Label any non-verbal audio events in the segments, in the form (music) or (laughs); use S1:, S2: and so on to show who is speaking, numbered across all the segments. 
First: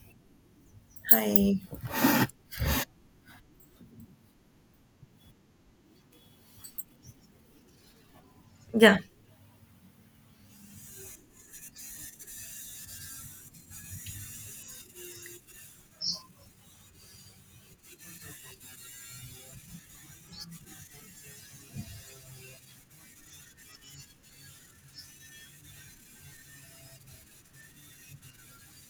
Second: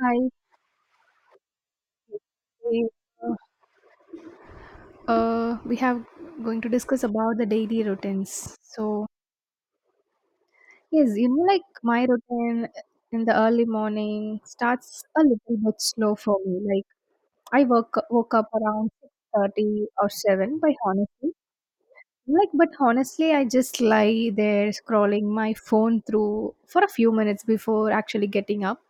S1: Hi.
S2: Hi.
S1: We, uh, we have going to discuss about the daily routines.
S2: Yeah.
S1: So yes, you know, like my routine in the early morning starts a little bit slow for me. Like I woke up around 6:30 or seven. By honestly, like but honestly, I just lie there scrolling my phone through for a few minutes before actually getting up.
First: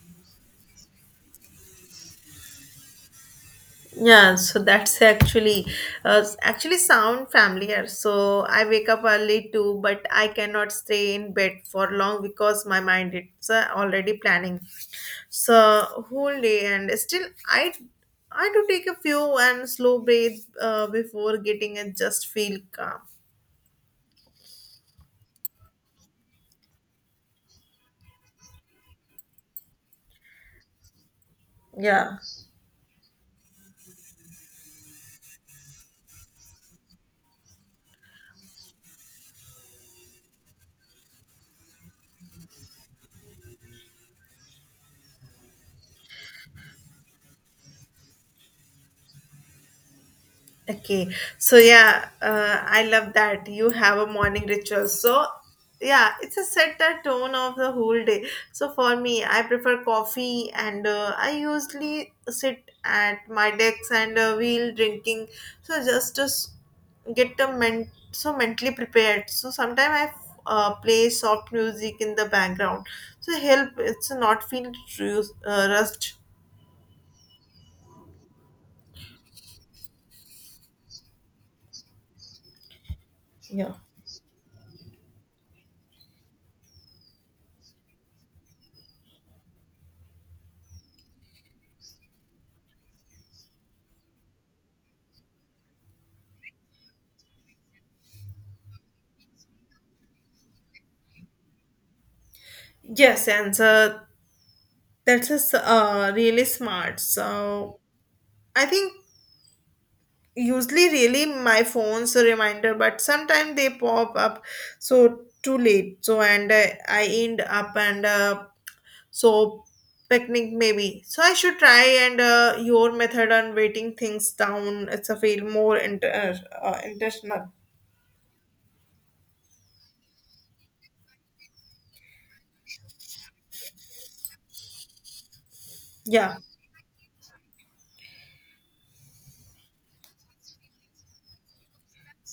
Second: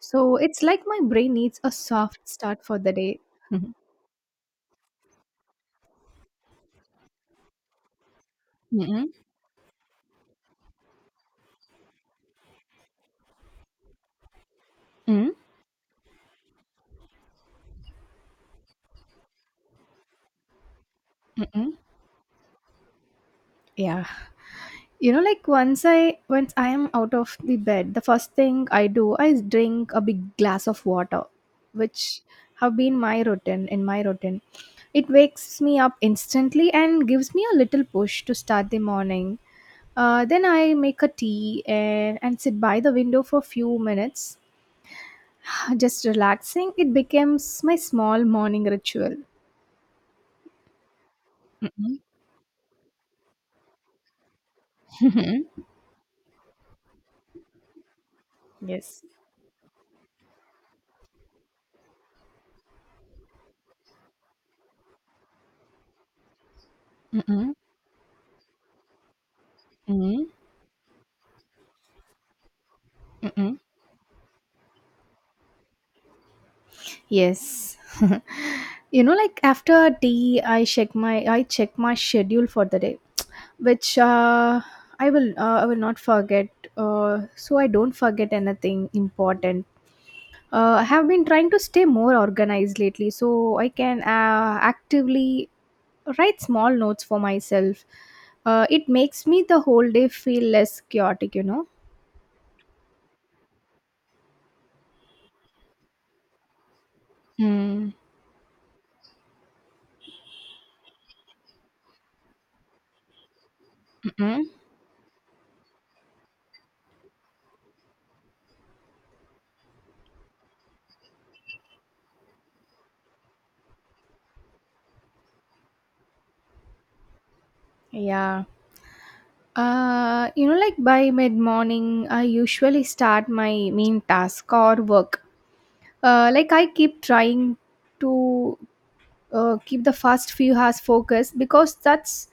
S1: So it's like my brain needs a soft start for the day. (laughs) Mm-mm.
S2: Yeah. So actually sound familiar. So I wake up
S1: Mm-mm.
S2: early too, but I cannot stay in bed for long because my mind is already planning. So whole day and still I do take a few and slow breath before getting and just feel calm.
S1: Yeah. You know, like once I am out of the bed, the first thing I do, I drink a big glass of water,
S2: Yeah.
S1: which have been my routine in my routine. It wakes me up instantly and gives me a little push to start the morning. Then I make a tea and sit by the window for a few minutes, (sighs) just relaxing. It becomes my small morning ritual.
S2: Okay, so yeah, I love that you have a morning ritual. So
S1: Mm-mm.
S2: yeah, it's a set the tone of the whole day. So for
S1: (laughs) Yes.
S2: me, I prefer coffee, and I usually sit at my desk and we'll drinking. So just to get a
S1: Mm-mm.
S2: so mentally prepared. So sometimes I
S1: Mm-mm.
S2: play soft music in the background. So
S1: Mm-mm.
S2: help it's not feel rushed.
S1: Yes. (laughs) You know, like after tea, I check my schedule for the day,
S2: Yeah.
S1: which I will not forget. So I don't forget anything important. I have been trying to stay more organized lately, so I can actively write small notes for myself. It makes me the whole day feel less chaotic, you know.
S2: Yes, and so that's a s really smart. So
S1: Mm.
S2: I think usually really my phone's a reminder, but sometimes they pop up so too late. So and I end up and so picnic maybe. So I should try and your method on waiting things down. It's a feel more intentional.
S1: Yeah. You know, like by mid morning, I usually start my main task or work.
S2: Yeah,
S1: Like I keep trying to keep the first few hours focused, because that's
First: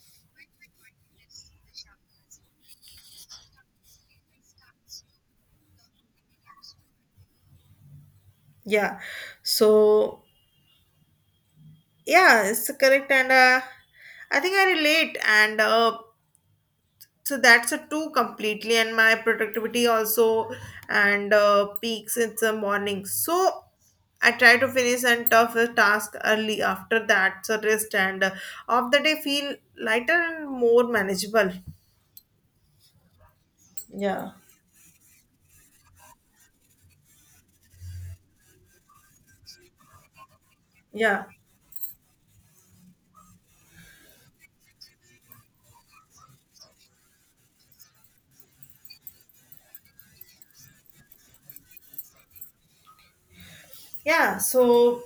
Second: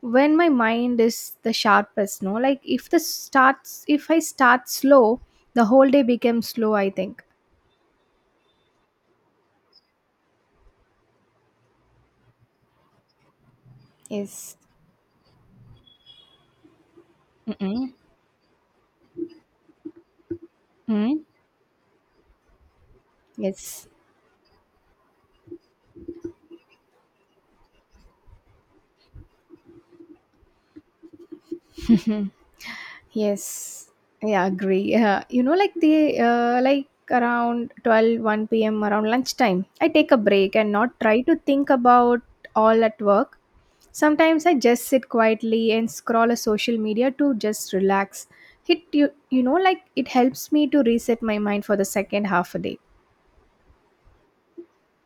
S1: when my mind is the sharpest. No, like if I start slow, the whole day becomes slow, I think.
S2: yeah. So yeah, it's correct and. I think
S1: Yes.
S2: I relate, and so that's a
S1: Mm-mm.
S2: two completely and my productivity also
S1: Mm.
S2: and peaks in the morning so
S1: Yes.
S2: I try to finish and tough task early after that so rest and of the day feel lighter and more manageable.
S1: (laughs) Yes, I
S2: Yeah,
S1: agree. Yeah, you know, like the like around twelve one p.m., around lunchtime, I take a break and not try
S2: yeah.
S1: to think about all at work. Sometimes I just sit quietly and scroll a social media to just relax. It you you know like it helps me to reset my mind for the second half a day.
S2: Yeah, so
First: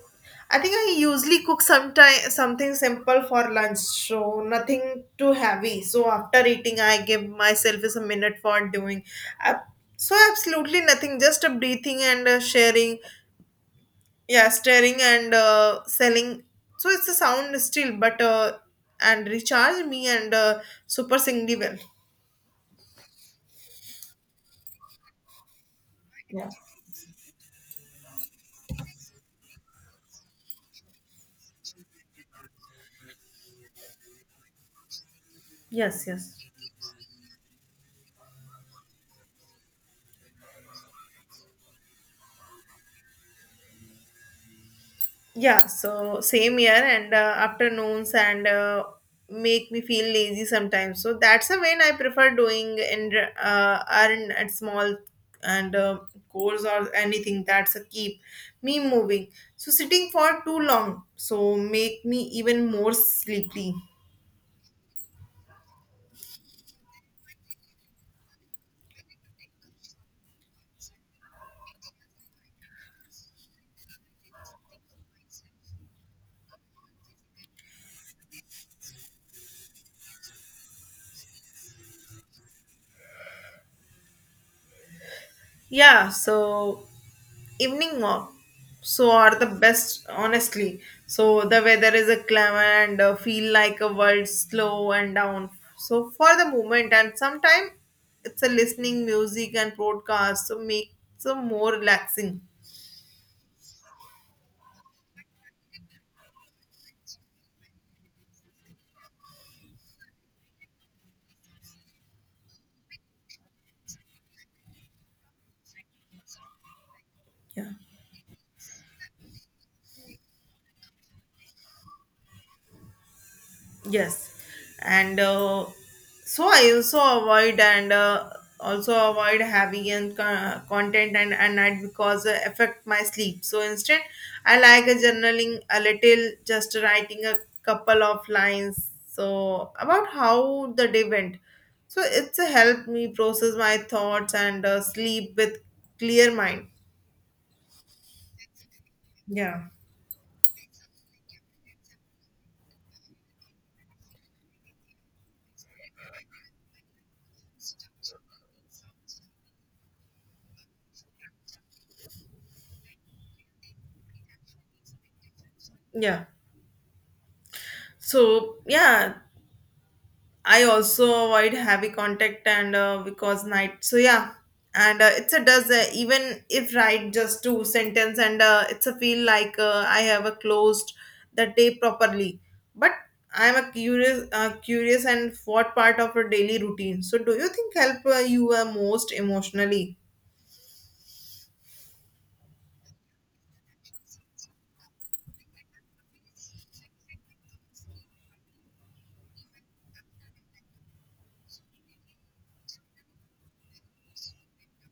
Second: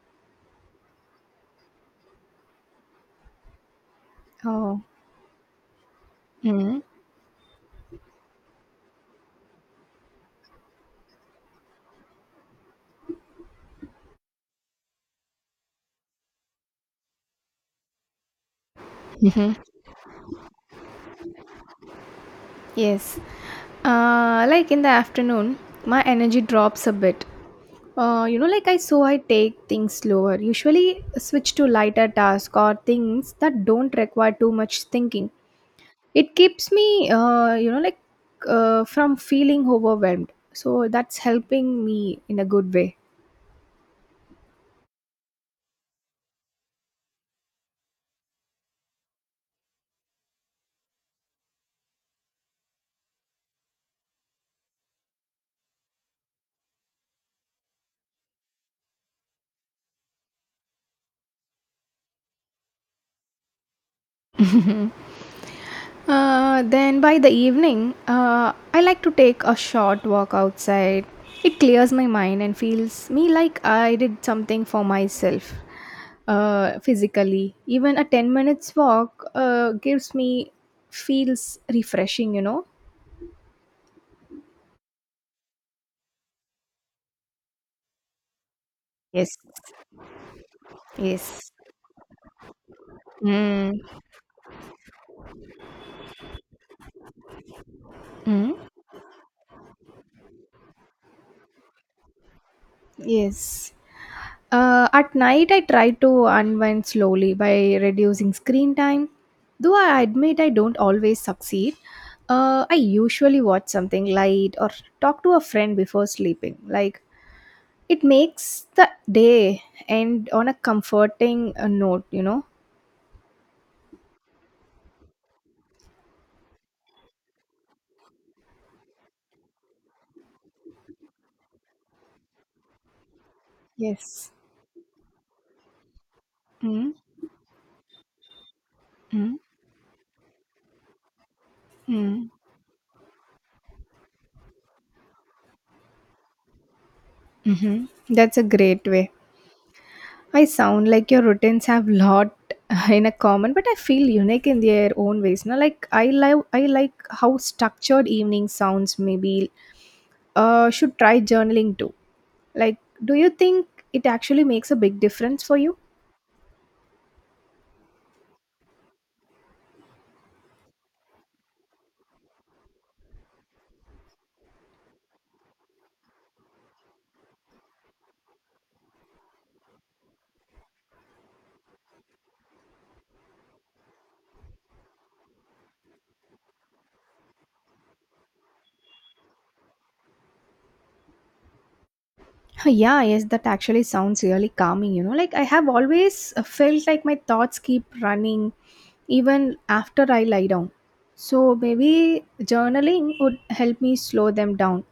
S2: I think I usually cook sometime something simple for lunch, so
S1: Oh.
S2: nothing too heavy. So after eating,
S1: Mm-hmm.
S2: I give myself is a minute for doing. Uh, so absolutely nothing, just a breathing and sharing. Yeah, staring and selling. So it's a sound still, but and recharge me and super singly well.
S1: Yes. Like in the afternoon, my energy
S2: Yeah.
S1: drops a bit. You know, like I so I take things slower, usually switch to lighter tasks or things that don't require too much thinking.
S2: Yes.
S1: It
S2: Yes.
S1: keeps me, you know, like from feeling overwhelmed. So that's helping me in a good way.
S2: Yeah, so same here, and afternoons and make me feel lazy sometimes. So that's the when I prefer doing and earn at small and goals or anything that's a keep me moving. So sitting for too long, so make me even more sleepy.
S1: (laughs) Then by the evening, I like to take a short walk outside. It clears my mind and feels me like I did something for myself physically. Even a 10 minutes walk gives me feels refreshing, you know?
S2: Yeah, so evening walk. So
S1: Yes,
S2: are the best, honestly. So
S1: yes.
S2: the weather is a clam and feel
S1: Mm.
S2: like a world slow and down. So for the moment and sometime it's a
S1: Mm.
S2: listening music and broadcast. So make some more relaxing.
S1: Yes. At night, I try to unwind slowly by reducing screen time. Though I admit I don't always succeed, I usually watch something light or talk to a friend before sleeping. Like,
S2: Yeah.
S1: it makes the day end on a comforting note, you know?
S2: Yes, and so I also avoid and also avoid having and content and at night because affect my sleep. So instead,
S1: Yes.
S2: I like a journaling a little, just writing
S1: Mm-hmm.
S2: a couple of lines. So about how the day went. So
S1: Mm-hmm.
S2: it's a help me process my thoughts and sleep with clear mind.
S1: Mm-hmm. That's a great way.
S2: Yeah.
S1: I sound like your routines have lot (laughs) in a common, but I feel unique in their own ways. Now, like I like how structured evening sounds. Maybe should try journaling too. Like, do you think it actually makes a big difference for you? (laughs)
S2: Yeah. So yeah, I also avoid heavy contact and because night. So yeah, and it's a does even if write just two sentence and it's a feel like I have a closed the day properly. But I'm a curious and what part of a daily routine. So do you think help you most emotionally?
S1: Huh, yeah, yes, that actually sounds really calming. You know, like I have always felt like my thoughts keep running even after I lie down. So maybe journaling would help me slow them down.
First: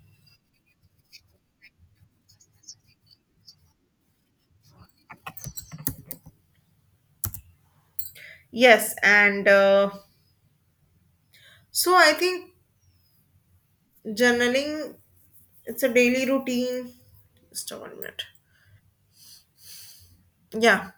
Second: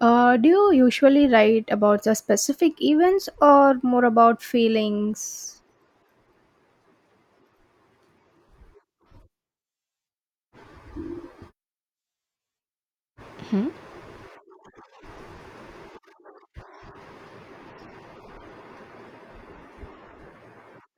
S1: Do you usually write about the specific events or more about feelings?
S2: Yes, and so I think journaling it's a daily routine. Just a 1 minute. Yeah.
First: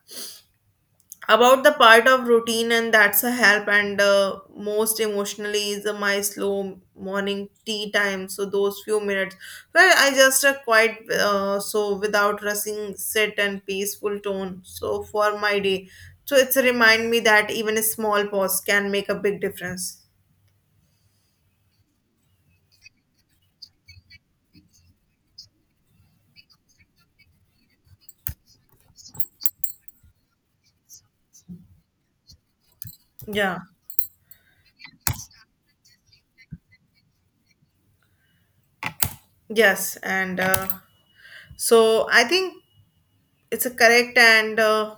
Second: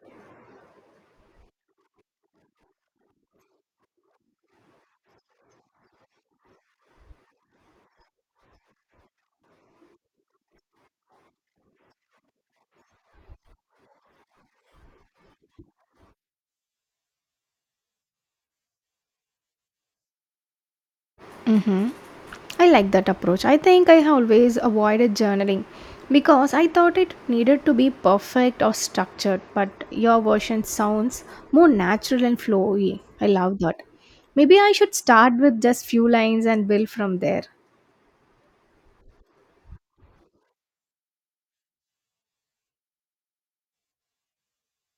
S2: About the part of routine and that's a help and most emotionally is my slow morning tea time, so those few minutes where I just quite so without rushing sit and peaceful tone so for my day, so it's a remind me that even a small pause can make a big difference.
S1: Mm-hmm. I like that approach. I think I have always avoided journaling because I thought it needed to be perfect or structured, but your version sounds more natural and flowy. I love
S2: Yeah,
S1: that. Maybe I should start with just few lines and build from there.
S2: yes and so I think it's a correct and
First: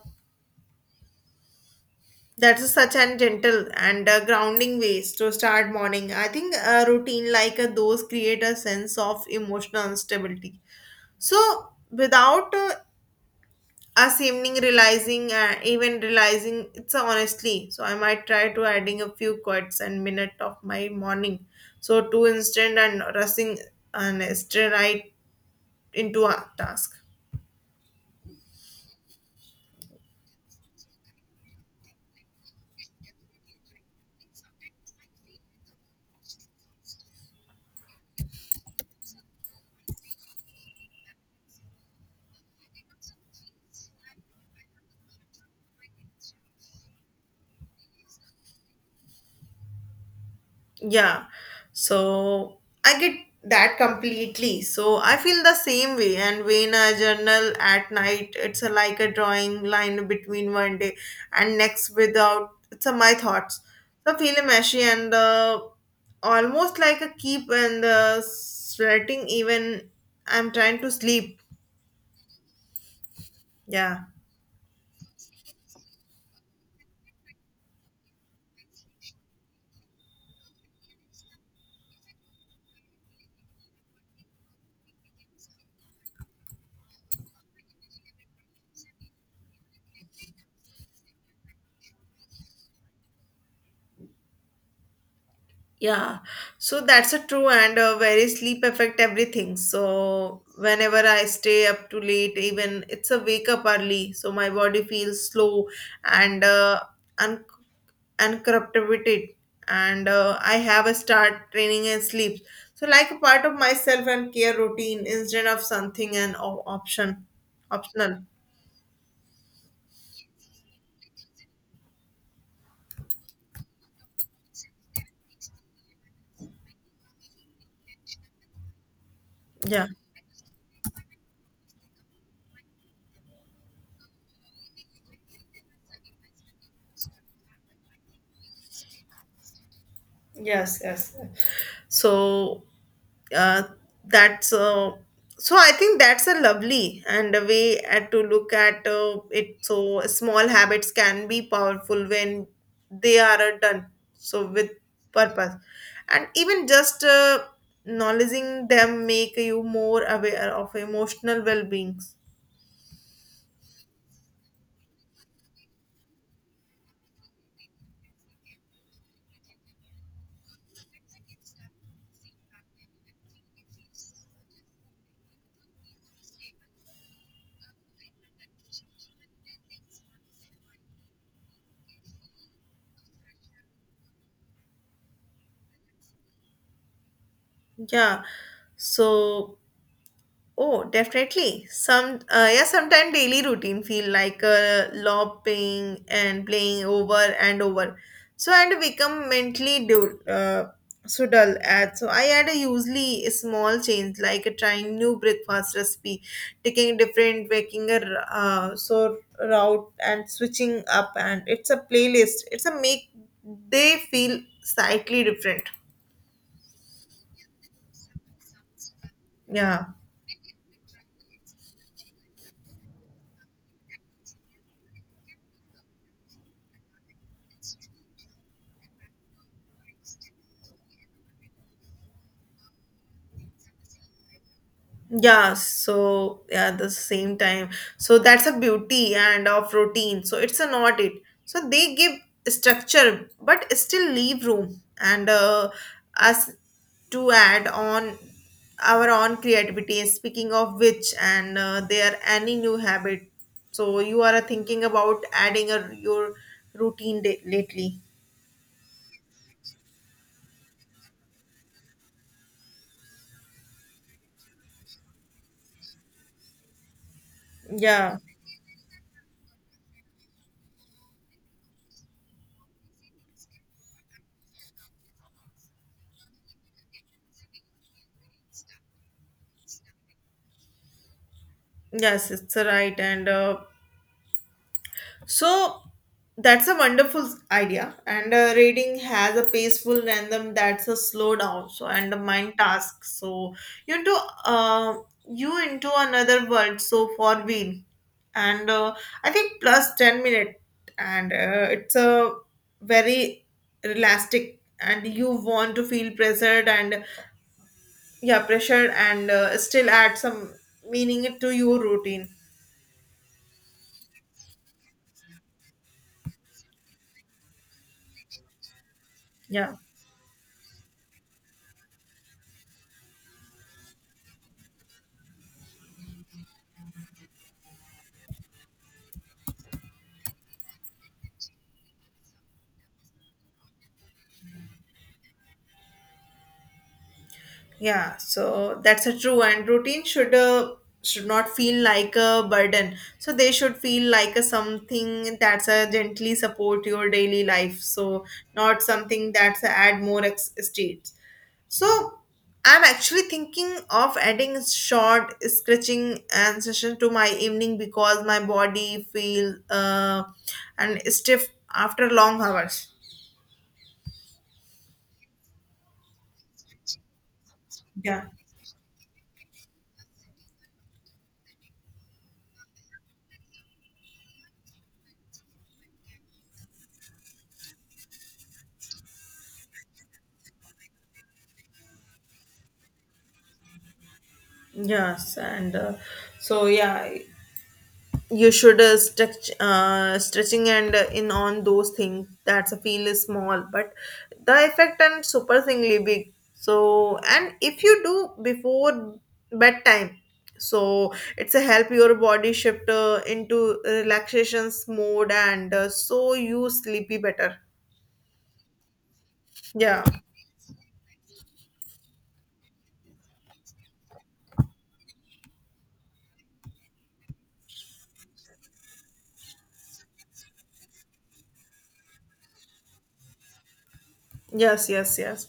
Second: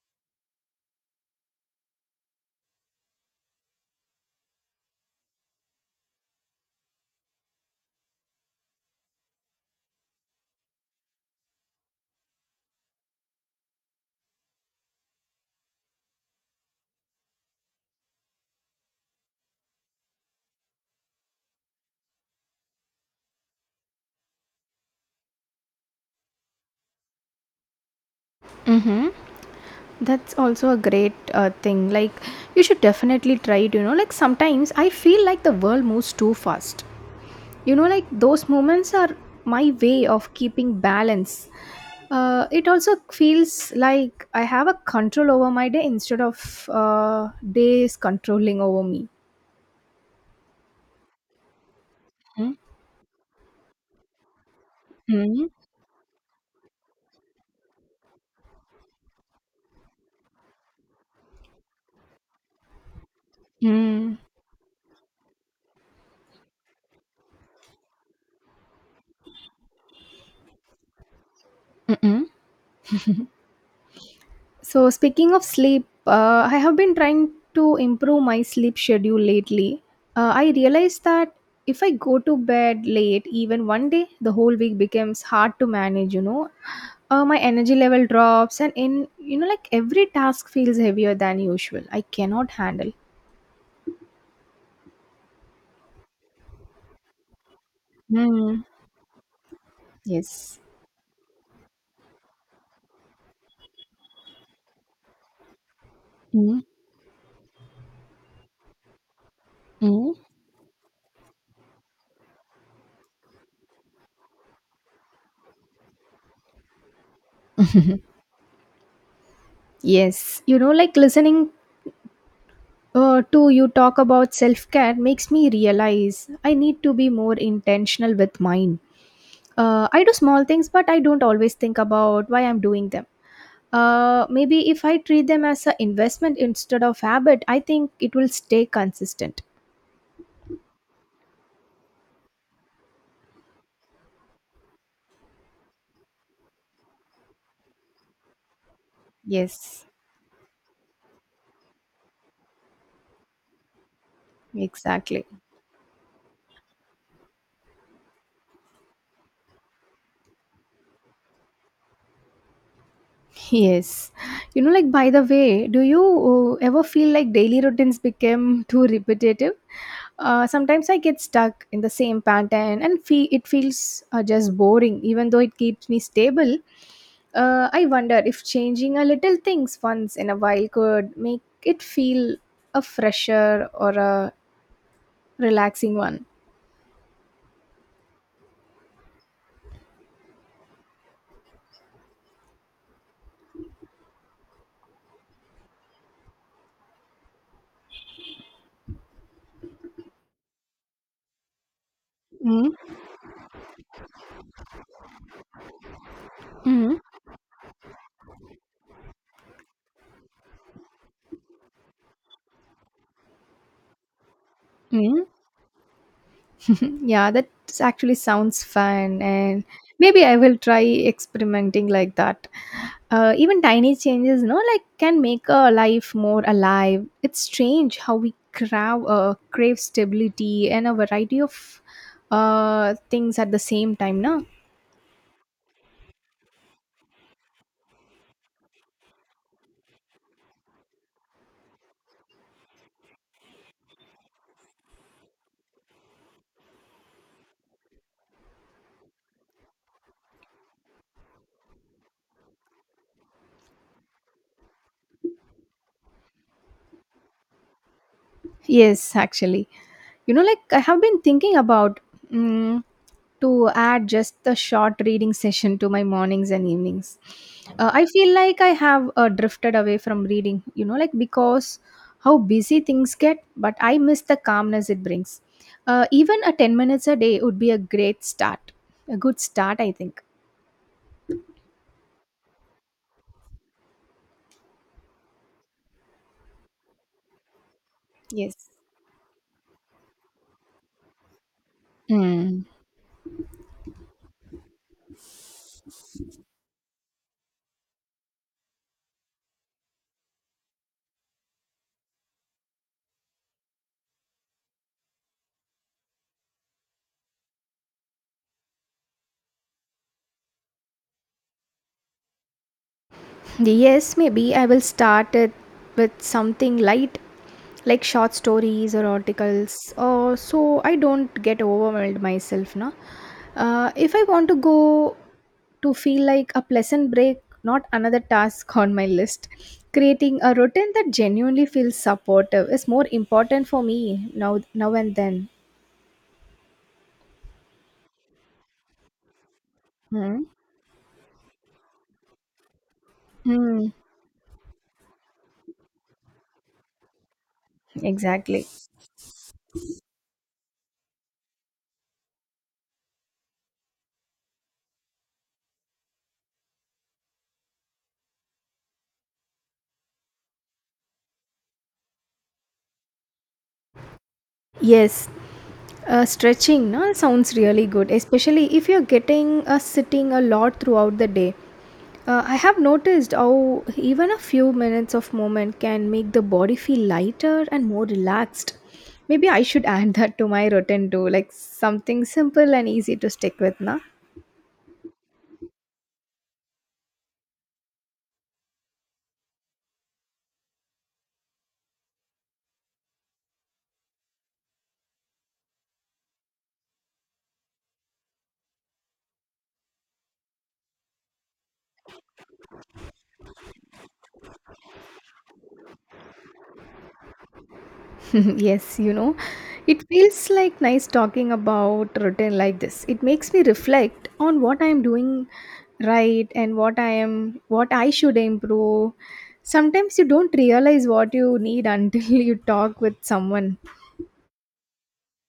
S2: that is such an gentle and grounding ways to start morning. I think a routine like those create a sense of emotional stability. So without even realizing it's a honestly. So I might try to adding a few quotes and minute of my morning. So to instant and rushing and straight right into a task.
S1: Hmm. That's also a great thing. Like, you should definitely try it. You know, like sometimes I feel like the world moves too fast, you know, like those moments are my way of keeping balance. It also feels like I have a control over my day instead of days controlling over me.
S2: Yeah, so I get that completely. So I feel
S1: Mhm.
S2: the same way. And when I journal at night, it's a, like a drawing line between one day and next without. It's a, my thoughts. So I
S1: Mm.
S2: feel meshy and almost like a keep and sweating even I'm trying to sleep.
S1: Mm.
S2: Yeah.
S1: So speaking of sleep, I have been trying to improve my sleep schedule lately. I realized that if I go to bed late even one day, the whole week becomes hard to manage, you know. My energy level drops, and in you know, like every task feels heavier than usual. I cannot handle.
S2: Yeah, so that's a true and very sleep
S1: Mm.
S2: affect everything. So
S1: Yes.
S2: whenever I stay up too late, even it's a wake up early, so my body feels slow and
S1: Mm,
S2: un- uncorruptivated. And
S1: mm.
S2: I have a start training and sleep. So like a part of myself and care routine instead of something and optional.
S1: (laughs) Yes, you know, like listening to you talk about self care makes me realize I need to be more intentional with mine.
S2: Yeah.
S1: I do small things, but I don't always think about why I'm doing them. Maybe if I treat them as an investment instead of habit, I think it will stay consistent.
S2: Yes, yes. So uh, that's so. I think that's a lovely and a way at to look at it.
S1: Yes,
S2: So small habits can be powerful when they are done so with
S1: exactly.
S2: purpose, and even just acknowledging them make you more aware of emotional well being.
S1: Yes. You know, like, by the way, do you ever feel like daily routines become (laughs) too repetitive? Sometimes I get stuck in the same pattern and feel it feels just boring, even though it keeps me stable. I wonder if changing a little things once in a while could make it feel a fresher or a relaxing one.
S2: Yeah. So oh, definitely. Some yeah, sometimes daily routine feel like lopping and playing over and over. So and become mentally so dull. At so I had a usually a small change like trying new breakfast recipe,
S1: Mm-hmm.
S2: taking different so route and switching up. And it's a playlist. It's a make they feel slightly
S1: Mm-hmm.
S2: different.
S1: (laughs) Yeah, that actually sounds fun, and
S2: Yeah.
S1: maybe I will try experimenting like that. Even tiny changes, you know, like can make a life more alive. It's strange how we crave stability and a variety of things at the same time, no?
S2: Yeah, so yeah, the same time. So that's a beauty and of routine. So it's a not it. So they give structure but still leave room and us to add on our own creativity. Speaking of which, and there any new habit. So you are thinking about adding a your routine lately.
S1: Yes, actually. You know, like I have been thinking about mm to add just the short reading session to my mornings and evenings. I
S2: Yeah.
S1: feel like I have drifted away from reading, you know, like because how busy things get, but I miss the calmness it brings. Even a 10 minutes a day would be a great start, a good start, I think.
S2: Yes, it's a right. And so that's a wonderful idea. And
S1: Yes.
S2: reading has a peaceful random that's a slow down. So and the mind
S1: Hmm.
S2: task. So you into uh, you into another world. So for we and I think plus 10 minute and it's a very elastic and you want to feel pressured and still add some meaning to your routine.
S1: Yes, maybe I will start it with something light, like short stories or
S2: Yeah.
S1: articles, or so I don't get overwhelmed myself. No, if I want to go to feel like a pleasant break, not another task on my list. Creating a routine that genuinely feels supportive is more important for me now, now and then.
S2: Yeah, so that's a true and routine
S1: Hmm.
S2: should not feel like a burden. So they should
S1: Hmm.
S2: feel like a something that's a gently support your daily life. So
S1: Exactly.
S2: not something that's a add more states. So I'm actually thinking of adding short stretching and session to my evening because my body feel and stiff after long hours.
S1: Yes, stretching no, sounds really good,
S2: Yeah.
S1: especially if you're getting sitting a lot throughout the day. I have noticed how even a few minutes of movement can make the body feel lighter and more relaxed. Maybe I should (laughs) add that to my routine too, like something simple and easy to stick with, na?
S2: Yes, and so yeah. You should stretching and in on those things that's a feel is small but the effect and super big, so and if you do before bedtime, so it's a help your body shift into relaxations mode and so you sleepy better.
S1: (laughs) Yes, you know,
S2: Yeah,
S1: it feels like nice talking about routine like this. It makes me reflect on what I am doing right and what I should improve. Sometimes you don't realize what you need until (laughs) you talk with someone.
S2: yes, yes, yes.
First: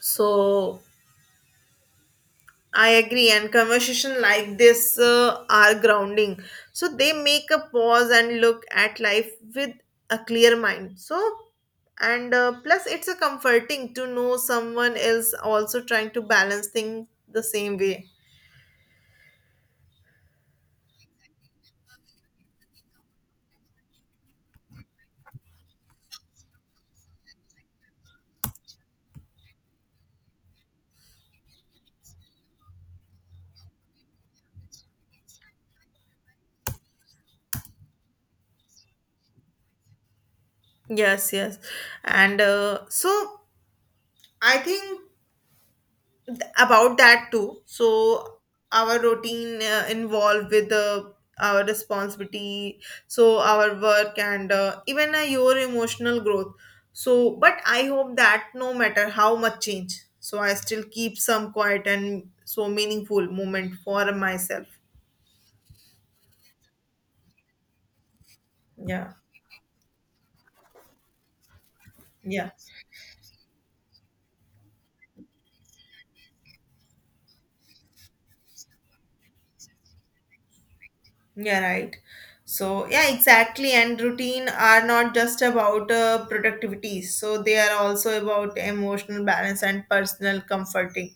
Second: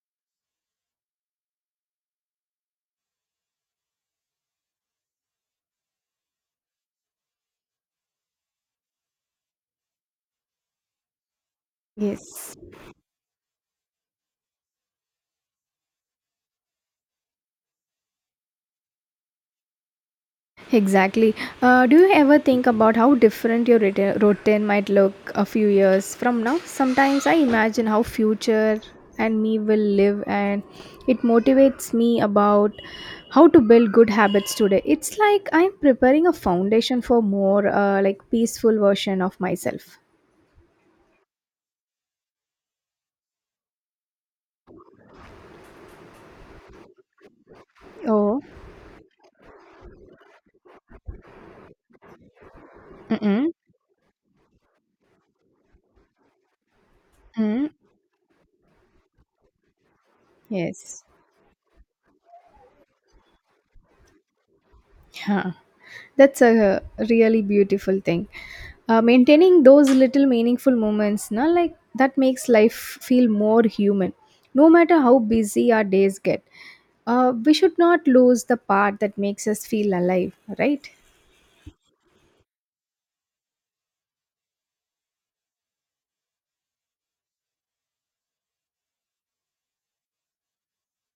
S2: So I agree, and conversation like this are grounding. So they make a pause and look at life with a clear mind. So, and
S1: Yes.
S2: plus, it's a comforting to know someone else also trying to balance things the same way.
S1: Exactly. Do you ever think about how different your routine might look a few years from now? Sometimes I imagine how future and me will live, and it motivates me about how to build good habits today. It's like I'm preparing a foundation for more like peaceful version of myself.
S2: Yes, yes, and so I think about that too, so
S1: Oh,
S2: our routine involved with our responsibility, so
S1: mm-mm,
S2: our work and even your emotional growth, so but
S1: mm,
S2: I hope that no matter how much change so I still
S1: yes.
S2: keep some quiet and so meaningful moment for myself.
S1: Yeah, that's a really beautiful thing.
S2: Yeah,
S1: Maintaining those little meaningful moments, na, like that makes
S2: yeah.
S1: life feel more human. No matter how busy our days get, we should not lose the part that makes us feel alive, right?
S2: Yeah, right. So, yeah, exactly. And routine are not just about productivity. So they are also about emotional balance and personal comforting.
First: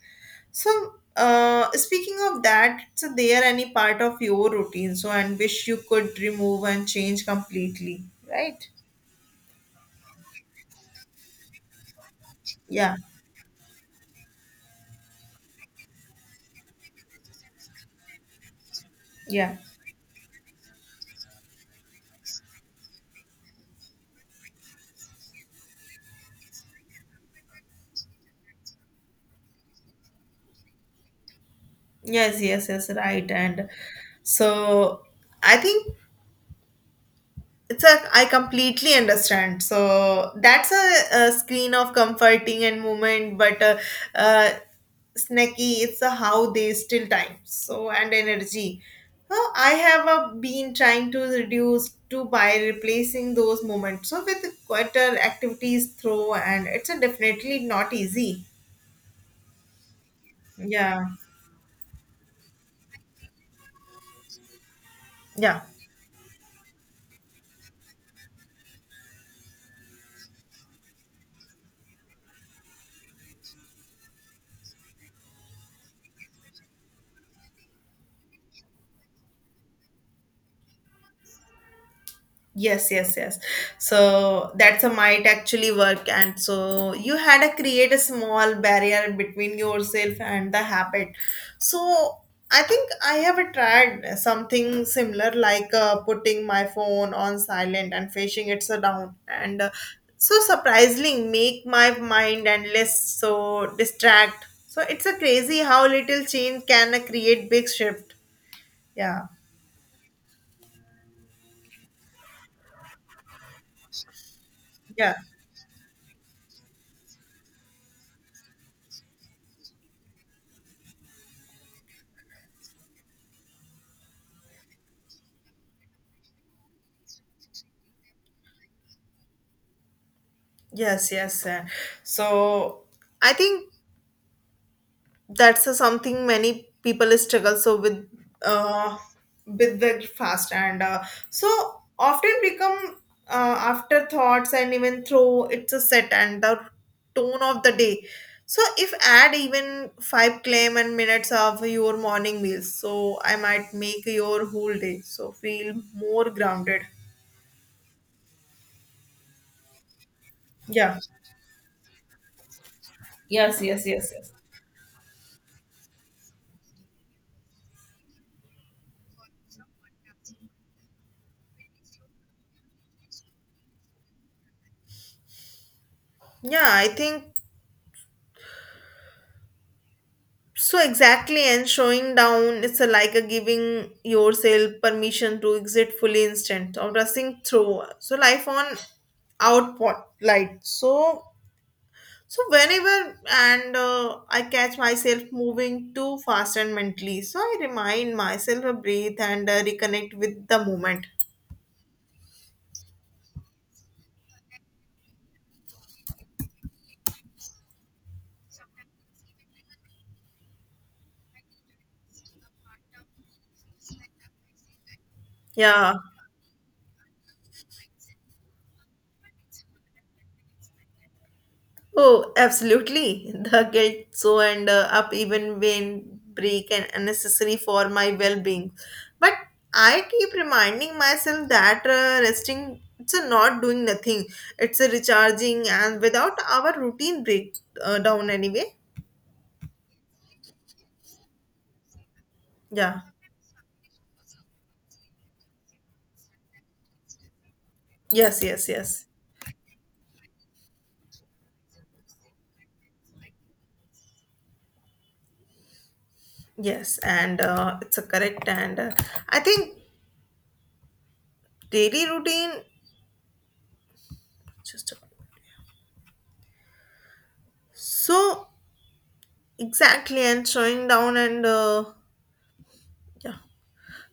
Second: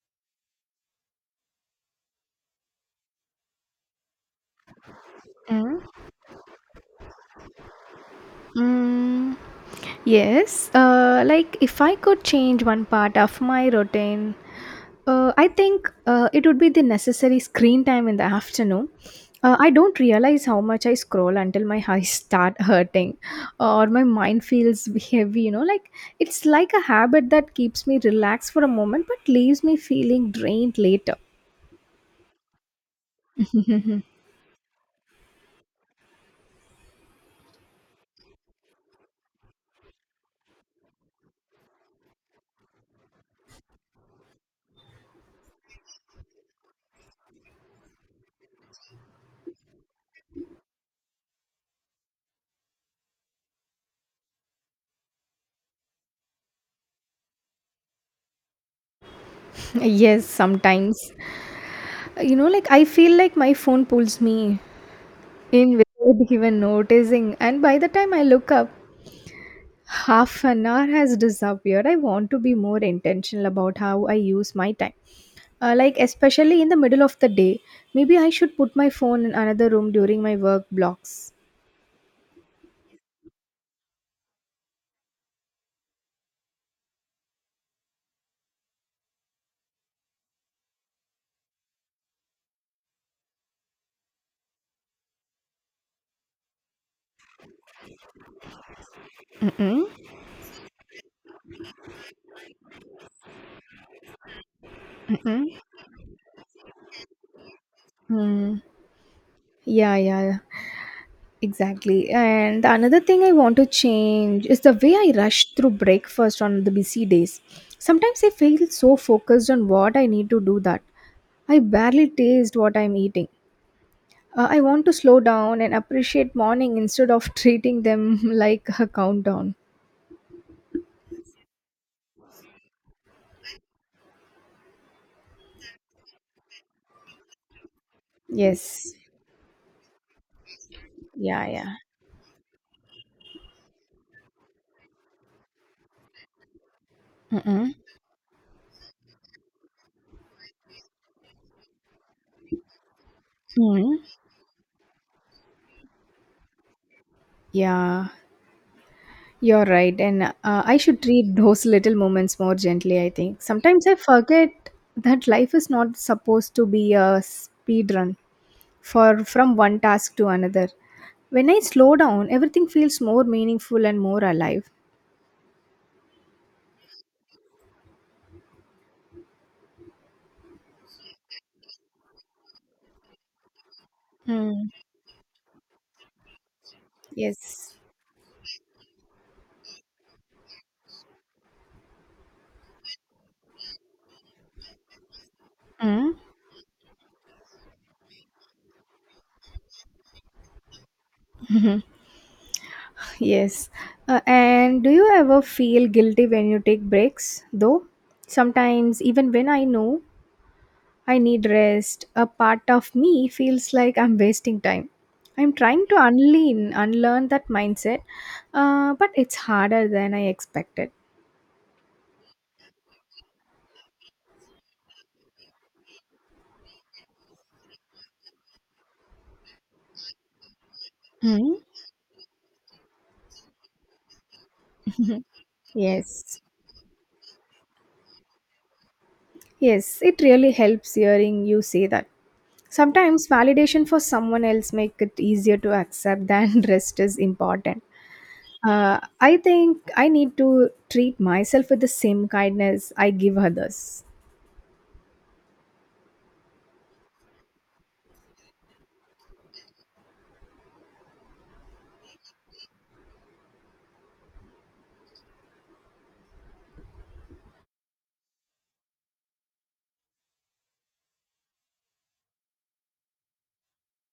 S2: So, speaking of that, so they are any part of your routine. So, and wish you could remove and change completely, right?
S1: Mm, yes, like if I could change one
S2: Yeah,
S1: part of my routine, I think it would be the necessary screen time in the afternoon.
S2: yeah.
S1: I don't realize how much I scroll until my (laughs) eyes start hurting or my mind feels heavy, you know. Like it's like a habit that keeps me relaxed for a moment but leaves me feeling drained later.
S2: Yes, yes, yes, right. And
S1: (laughs)
S2: so I think it's a I completely understand so that's a screen of comforting and movement but uh, snacky it's a how they still time so and energy, so I have been trying to reduce to by replacing those moments so with quieter activities throw and it's a definitely not easy.
S1: Yes, sometimes.
S2: Yeah,
S1: You know, like I feel like my phone pulls me
S2: yeah.
S1: in without even noticing. And by the time I look up, half an hour has disappeared. I want to be more intentional about how I use my time. Like, especially in the middle of the day, maybe I should put my phone in another room during my work blocks.
S2: Yes, yes, yes. So that's a might actually work. And so you had to create a small barrier between yourself and the habit. So I think I have tried something similar like putting my phone on silent and facing it so down. And
S1: Mm-mm,
S2: so surprisingly, make my mind and less so distract. So it's a crazy
S1: mm-mm.
S2: how little change can create big shift.
S1: Hmm.
S2: Yeah.
S1: Yeah, yeah. Exactly. And the another thing I want to change is the way I
S2: Yeah.
S1: rush through breakfast on the busy days. Sometimes I feel so focused on what I need to do that I barely taste what I'm eating. I want to slow down and appreciate morning instead of treating them (laughs) like a countdown.
S2: Yes, yes. So I think that's something many people struggle so
S1: Yes.
S2: uh with very fast and
S1: Yeah,
S2: so
S1: yeah.
S2: often become afterthoughts and even though it's a set and the tone of the
S1: Mm-mm.
S2: day. So if add even five claim and minutes of your morning meals, so I might
S1: Hmm.
S2: make your whole day so feel more grounded.
S1: Yeah. You're right, and I
S2: Yeah.
S1: should treat those little moments more gently. I think sometimes I forget that life is not supposed to be a speed run for from one task to another. When I slow down, everything feels more meaningful and more alive.
S2: Yeah, I think so exactly, and showing down, it's a, like a giving
S1: Mm.
S2: yourself permission to exit fully instant or rushing
S1: Yes.
S2: through. So life on output light. So whenever and I catch myself moving
S1: Mm.
S2: too fast and mentally, so I remind myself to breathe and reconnect with the moment.
S1: (laughs) Yes. And do you ever feel guilty when you take breaks? Though sometimes, even when I know I need rest. A part of me feels like I'm wasting time. I'm trying
S2: Yeah.
S1: to unlearn that mindset, but it's harder than I expected.
S2: Oh, absolutely. (laughs) The guilt so and up even when break and unnecessary for my well-being. But I keep reminding myself
S1: Hmm.
S2: that resting it's a not doing nothing. It's a recharging and without
S1: Yes.
S2: our routine break down anyway.
S1: Yes, it really helps hearing you say that.
S2: Yeah.
S1: Sometimes validation for someone else make it easier to accept than (laughs) rest is important.
S2: Yes, yes, yes.
S1: I think I need to treat myself with the same kindness I give others.
S2: Yes, and it's a correct and I think daily routine just a- so exactly and showing down and yeah.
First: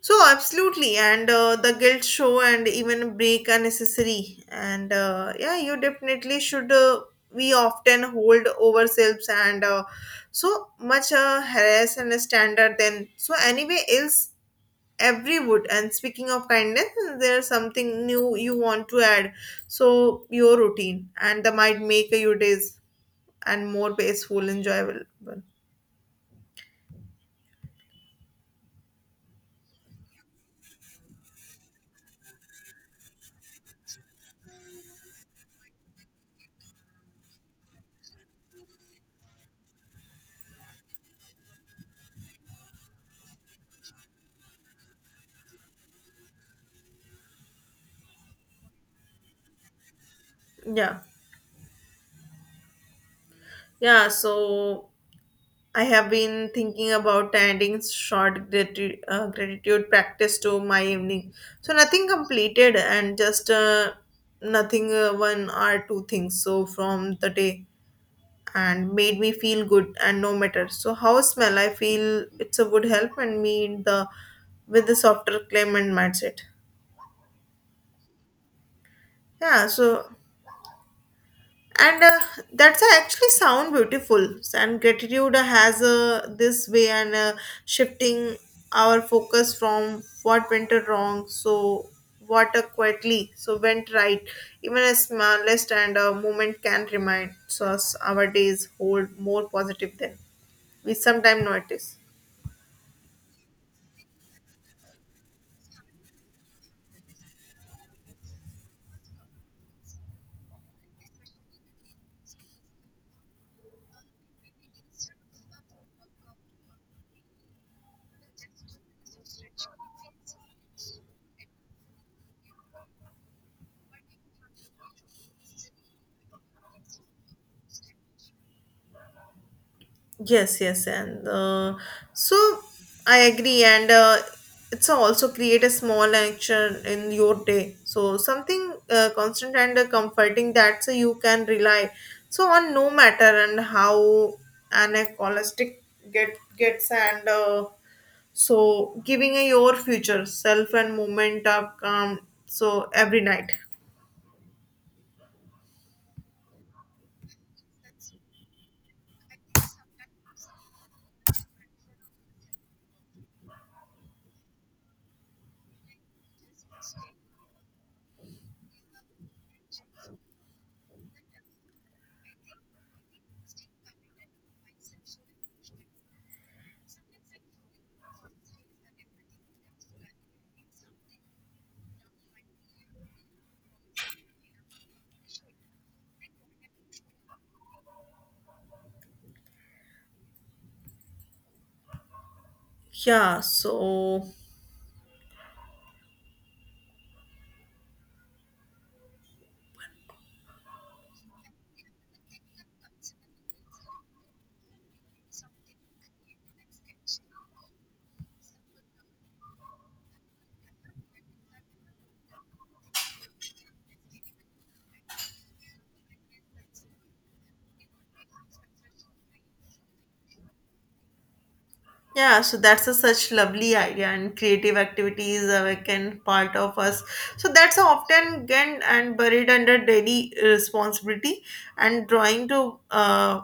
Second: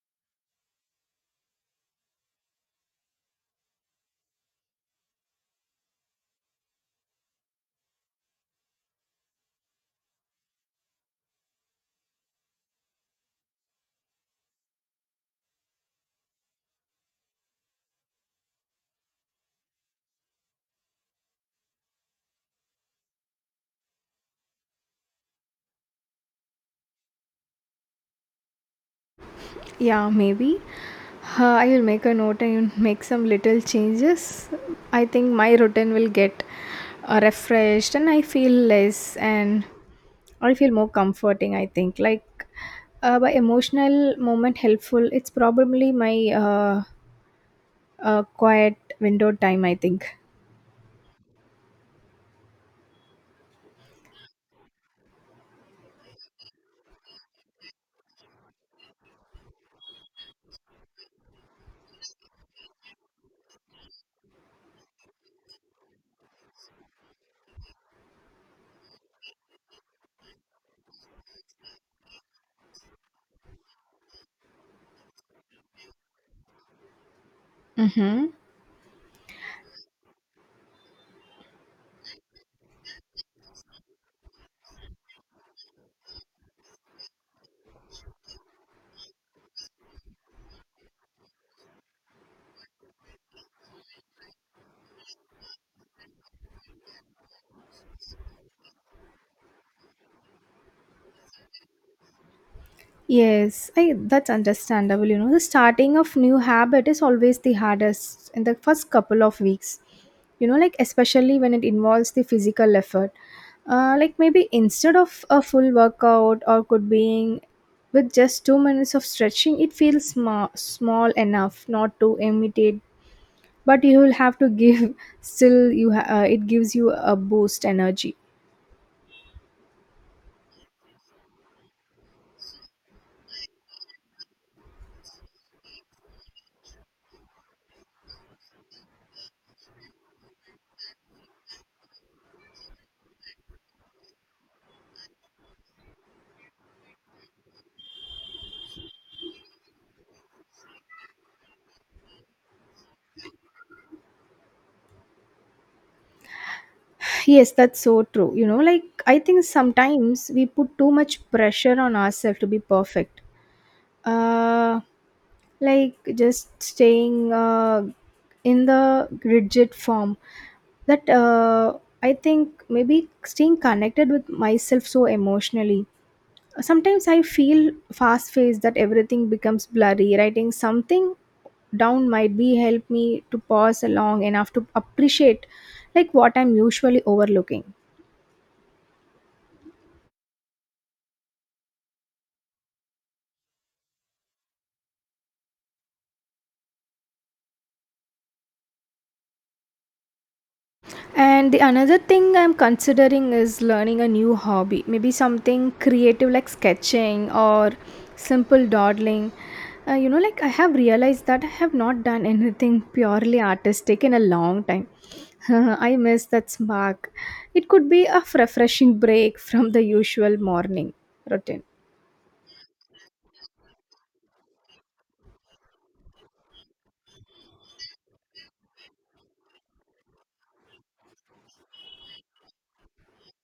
S2: So absolutely, and the guilt show and even break are necessary. And yeah, you definitely should. We often hold ourselves and so much harass and standard. Then so anyway, else every wood. And speaking of kindness, there's something new you want to add. So your routine and that might make your days and more peaceful, enjoyable.
S1: Yeah, maybe. I will make a note and make some little changes. I think my routine will get refreshed and I feel less and I feel more comforting. I think by emotional moment helpful. It's probably my quiet window time. I think.
S2: Yeah, yeah. So I have been thinking about adding short gratitude practice to my evening. So nothing completed and just nothing one or two things so from the day and made me feel good and no matter. So how smell I feel it's a would help and me in the with the softer claim and mindset.
S1: Mm-hmm.
S2: Yeah, so and that's actually sound beautiful and gratitude has this way and shifting our focus from what went wrong so what quietly so went right even a smallest and a moment can remind us our days hold more positive than we sometimes notice.
S1: Yes, I that's understandable. You know, the starting of new habit is always the hardest in the first couple of weeks. You know, like especially when it involves the physical effort. Like maybe instead of a full workout or could being with just 2 minutes of stretching, it feels small enough not to imitate, but you will have to give. (laughs) Still, it gives you a boost energy.
S2: Yes, yes, and so I agree, and it's also create a small action in your day. So something constant and comforting that so you can rely. So on no matter and how an holistic gets and so giving a your future self and moment of calm. So every night.
S1: Yes, that's so true. You know, like I think sometimes we put too much pressure on ourselves to be perfect. Uh, like just staying in the rigid form. That I think maybe staying connected with myself so emotionally. Sometimes I feel fast paced that everything becomes blurry. Writing something down might be help me to pause long enough to appreciate like what I'm usually overlooking.
S2: Yeah. So
S1: And the another thing I'm considering is learning a new hobby, maybe something creative like sketching or simple dawdling. You know, like I have realized that I have not done anything (laughs) purely artistic in a long time. (laughs) I miss that spark. It could be a refreshing break from the usual morning routine.
S2: yeah, so that's a such lovely idea and creative activities are like can part of us. So that's often again and buried under daily responsibility and drawing to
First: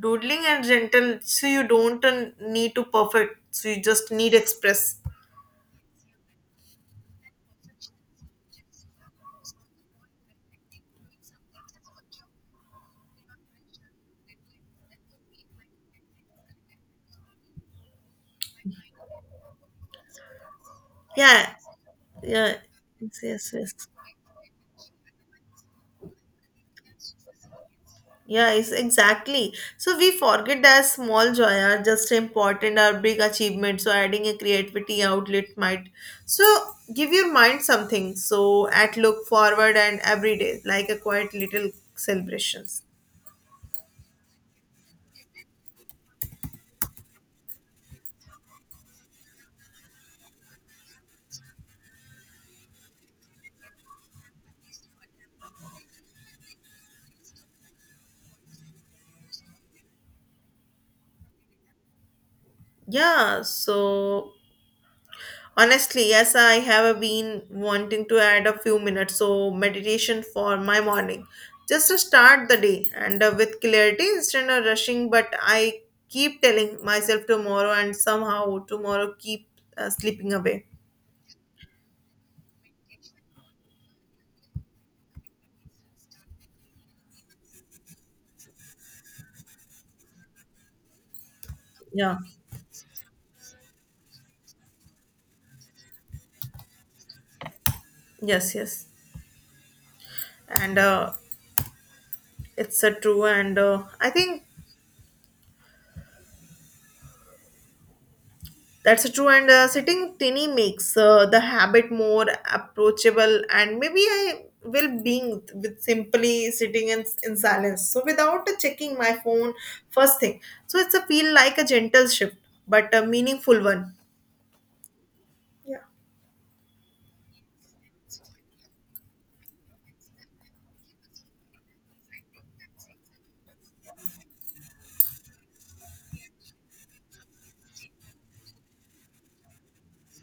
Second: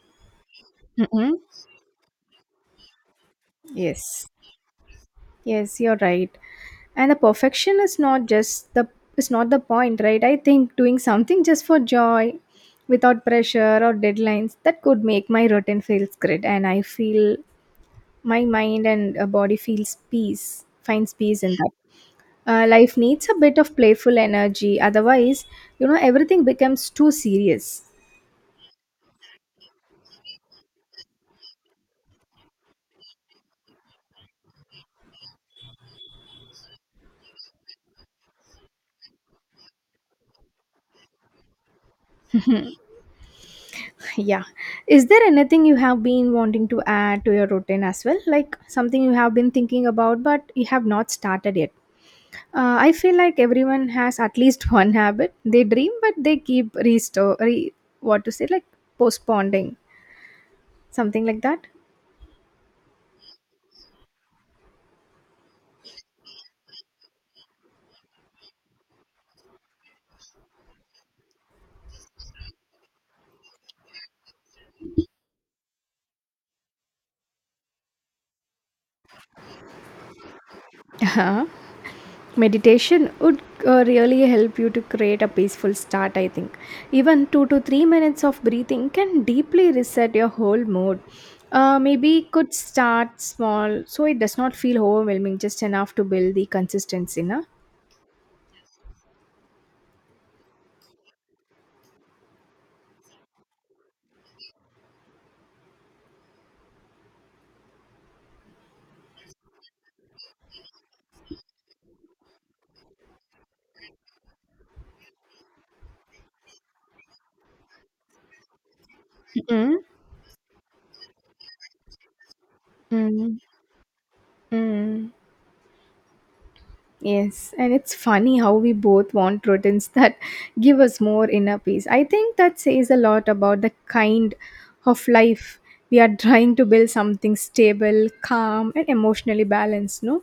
S2: doodling and gentle.
S1: Mhm.
S2: So you don't need to perfect. So you
S1: Yes.
S2: just need express.
S1: Yes, you're right. And the perfection is not just the is not the point, right? I think doing something just for joy, without pressure or deadlines, that could make my routine feels great, and I feel my mind and body feels peace, finds peace
S2: Yeah,
S1: in that.
S2: yeah,
S1: Life
S2: yes,
S1: needs a
S2: yes,
S1: bit
S2: yes.
S1: of playful energy, otherwise, you know, everything becomes too serious.
S2: Yeah, it's exactly. So we forget that small joy are just important or big achievements. So adding a creativity outlet might. So give your mind something. So at look forward and every day, like a quiet little celebrations.
S1: (laughs) Yeah. Is there anything you have been wanting to add to your routine as well? Like something you have been thinking about, but you have not started yet? I feel like everyone has at least (laughs) one habit. They dream, but they keep what to say, like postponing, something like that.
S2: Yeah. So honestly, yes, I have been wanting to add a few minutes so meditation for my morning just to start the day and with clarity instead of rushing. But I keep telling myself tomorrow, and somehow tomorrow keep slipping away.
S1: Uh-huh. Meditation would really help you to create a peaceful start, I think. Even 2 to 3 minutes of breathing can deeply reset your whole mood.
S2: Yeah,
S1: Maybe could start small so it does not feel overwhelming, just enough to build the consistency. Na?
S2: yes, yes, and it's true. And I think That's true. And sitting tinny makes the habit more approachable. And maybe I will being with simply sitting in silence. So without checking my phone
S1: Mm-hmm.
S2: first thing. So it's a feel like a gentle shift, but a meaningful one.
S1: Mm-hmm.
S2: Yeah.
S1: Yes, and it's funny how we both want routines that (laughs) give us more inner peace. I think that says a lot about the kind of life we are trying to build something stable, calm, and emotionally balanced, no?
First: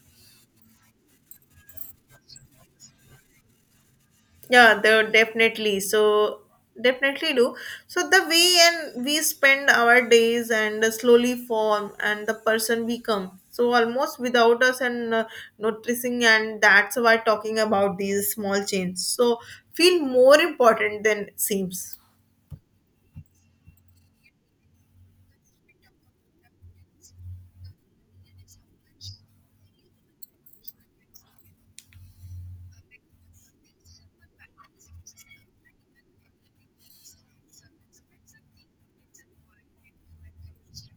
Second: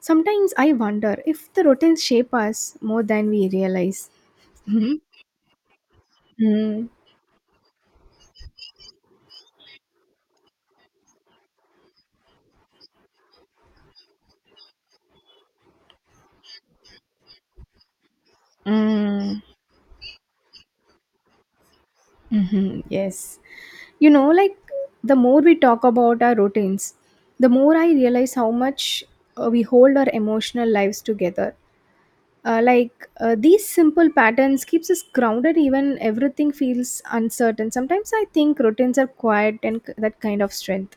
S1: Sometimes I wonder if the routines shape us more than we realize.
S2: Yeah,
S1: Hmm.
S2: they definitely. So
S1: Mm.
S2: definitely do. So the way and we spend our days and slowly form and the person we become. So almost without us and noticing and that's why talking about these small changes. So
S1: Mm.
S2: feel more important than it seems.
S1: Mhm, yes. You know, like the more we talk about our routines, the more I realize how much we hold our emotional lives together. These simple patterns keeps us grounded even everything feels uncertain. Sometimes I think routines are quiet and that kind of strength.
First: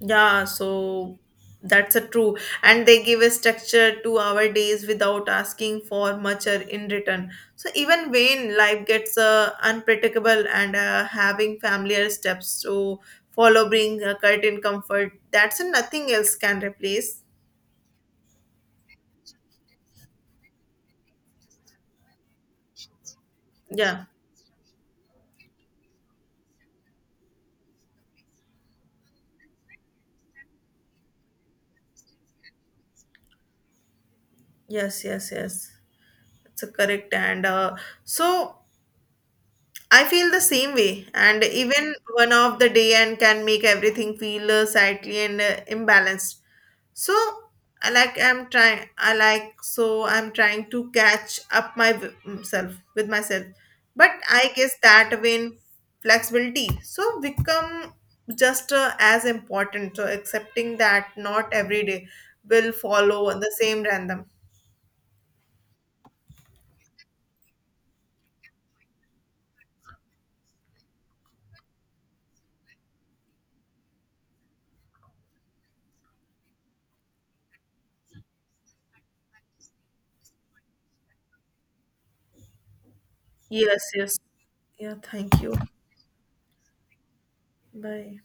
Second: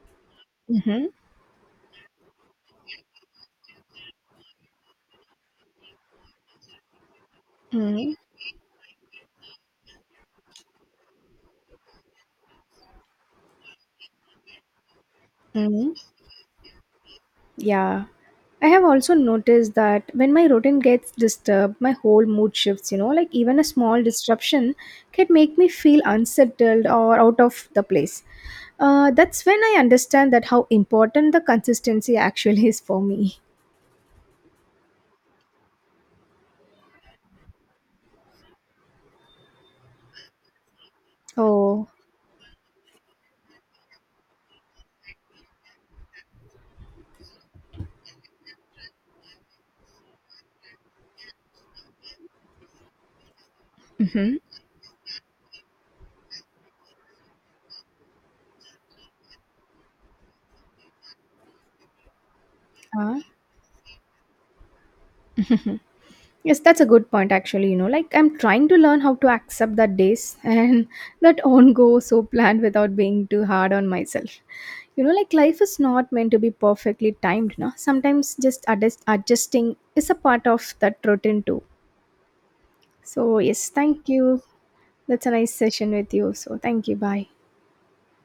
S2: Yeah,
S1: Mm-hmm.
S2: so that's a true. And they give a structure to our days without asking for much or in return. So even
S1: Mm-hmm.
S2: when life gets unpredictable and having familiar steps to follow bring a certain comfort, that's
S1: Mm-hmm.
S2: nothing else can replace.
S1: Yeah. I have also noticed that when my routine gets disturbed, my whole mood shifts, you know, like even a small
S2: Yeah.
S1: disruption can make me feel unsettled or out of the place. That's when I understand that how important the consistency (laughs) actually is for me.
S2: Yes, yes, yes. It's a correct and so I feel the same way, and
S1: Oh.
S2: even one of the day and can make everything feel slightly and imbalanced. So I'm trying. I like so I'm trying to catch up myself with myself, but
S1: Mm-hmm.
S2: I guess that when flexibility so become just as important. So accepting that not every day will follow the same random.
S1: Yes, that's a good point actually, you know. Like I'm trying to learn how to accept that days and (laughs) that on go so planned without being too hard on myself. You know, like life is not meant to be perfectly timed, no? Sometimes just adjusting is a part of that routine too. So yes,
S2: Yes,
S1: thank
S2: yes.
S1: you.
S2: Yeah.
S1: That's a
S2: Thank
S1: nice
S2: you.
S1: session with you. So thank you. Bye.
S2: Bye.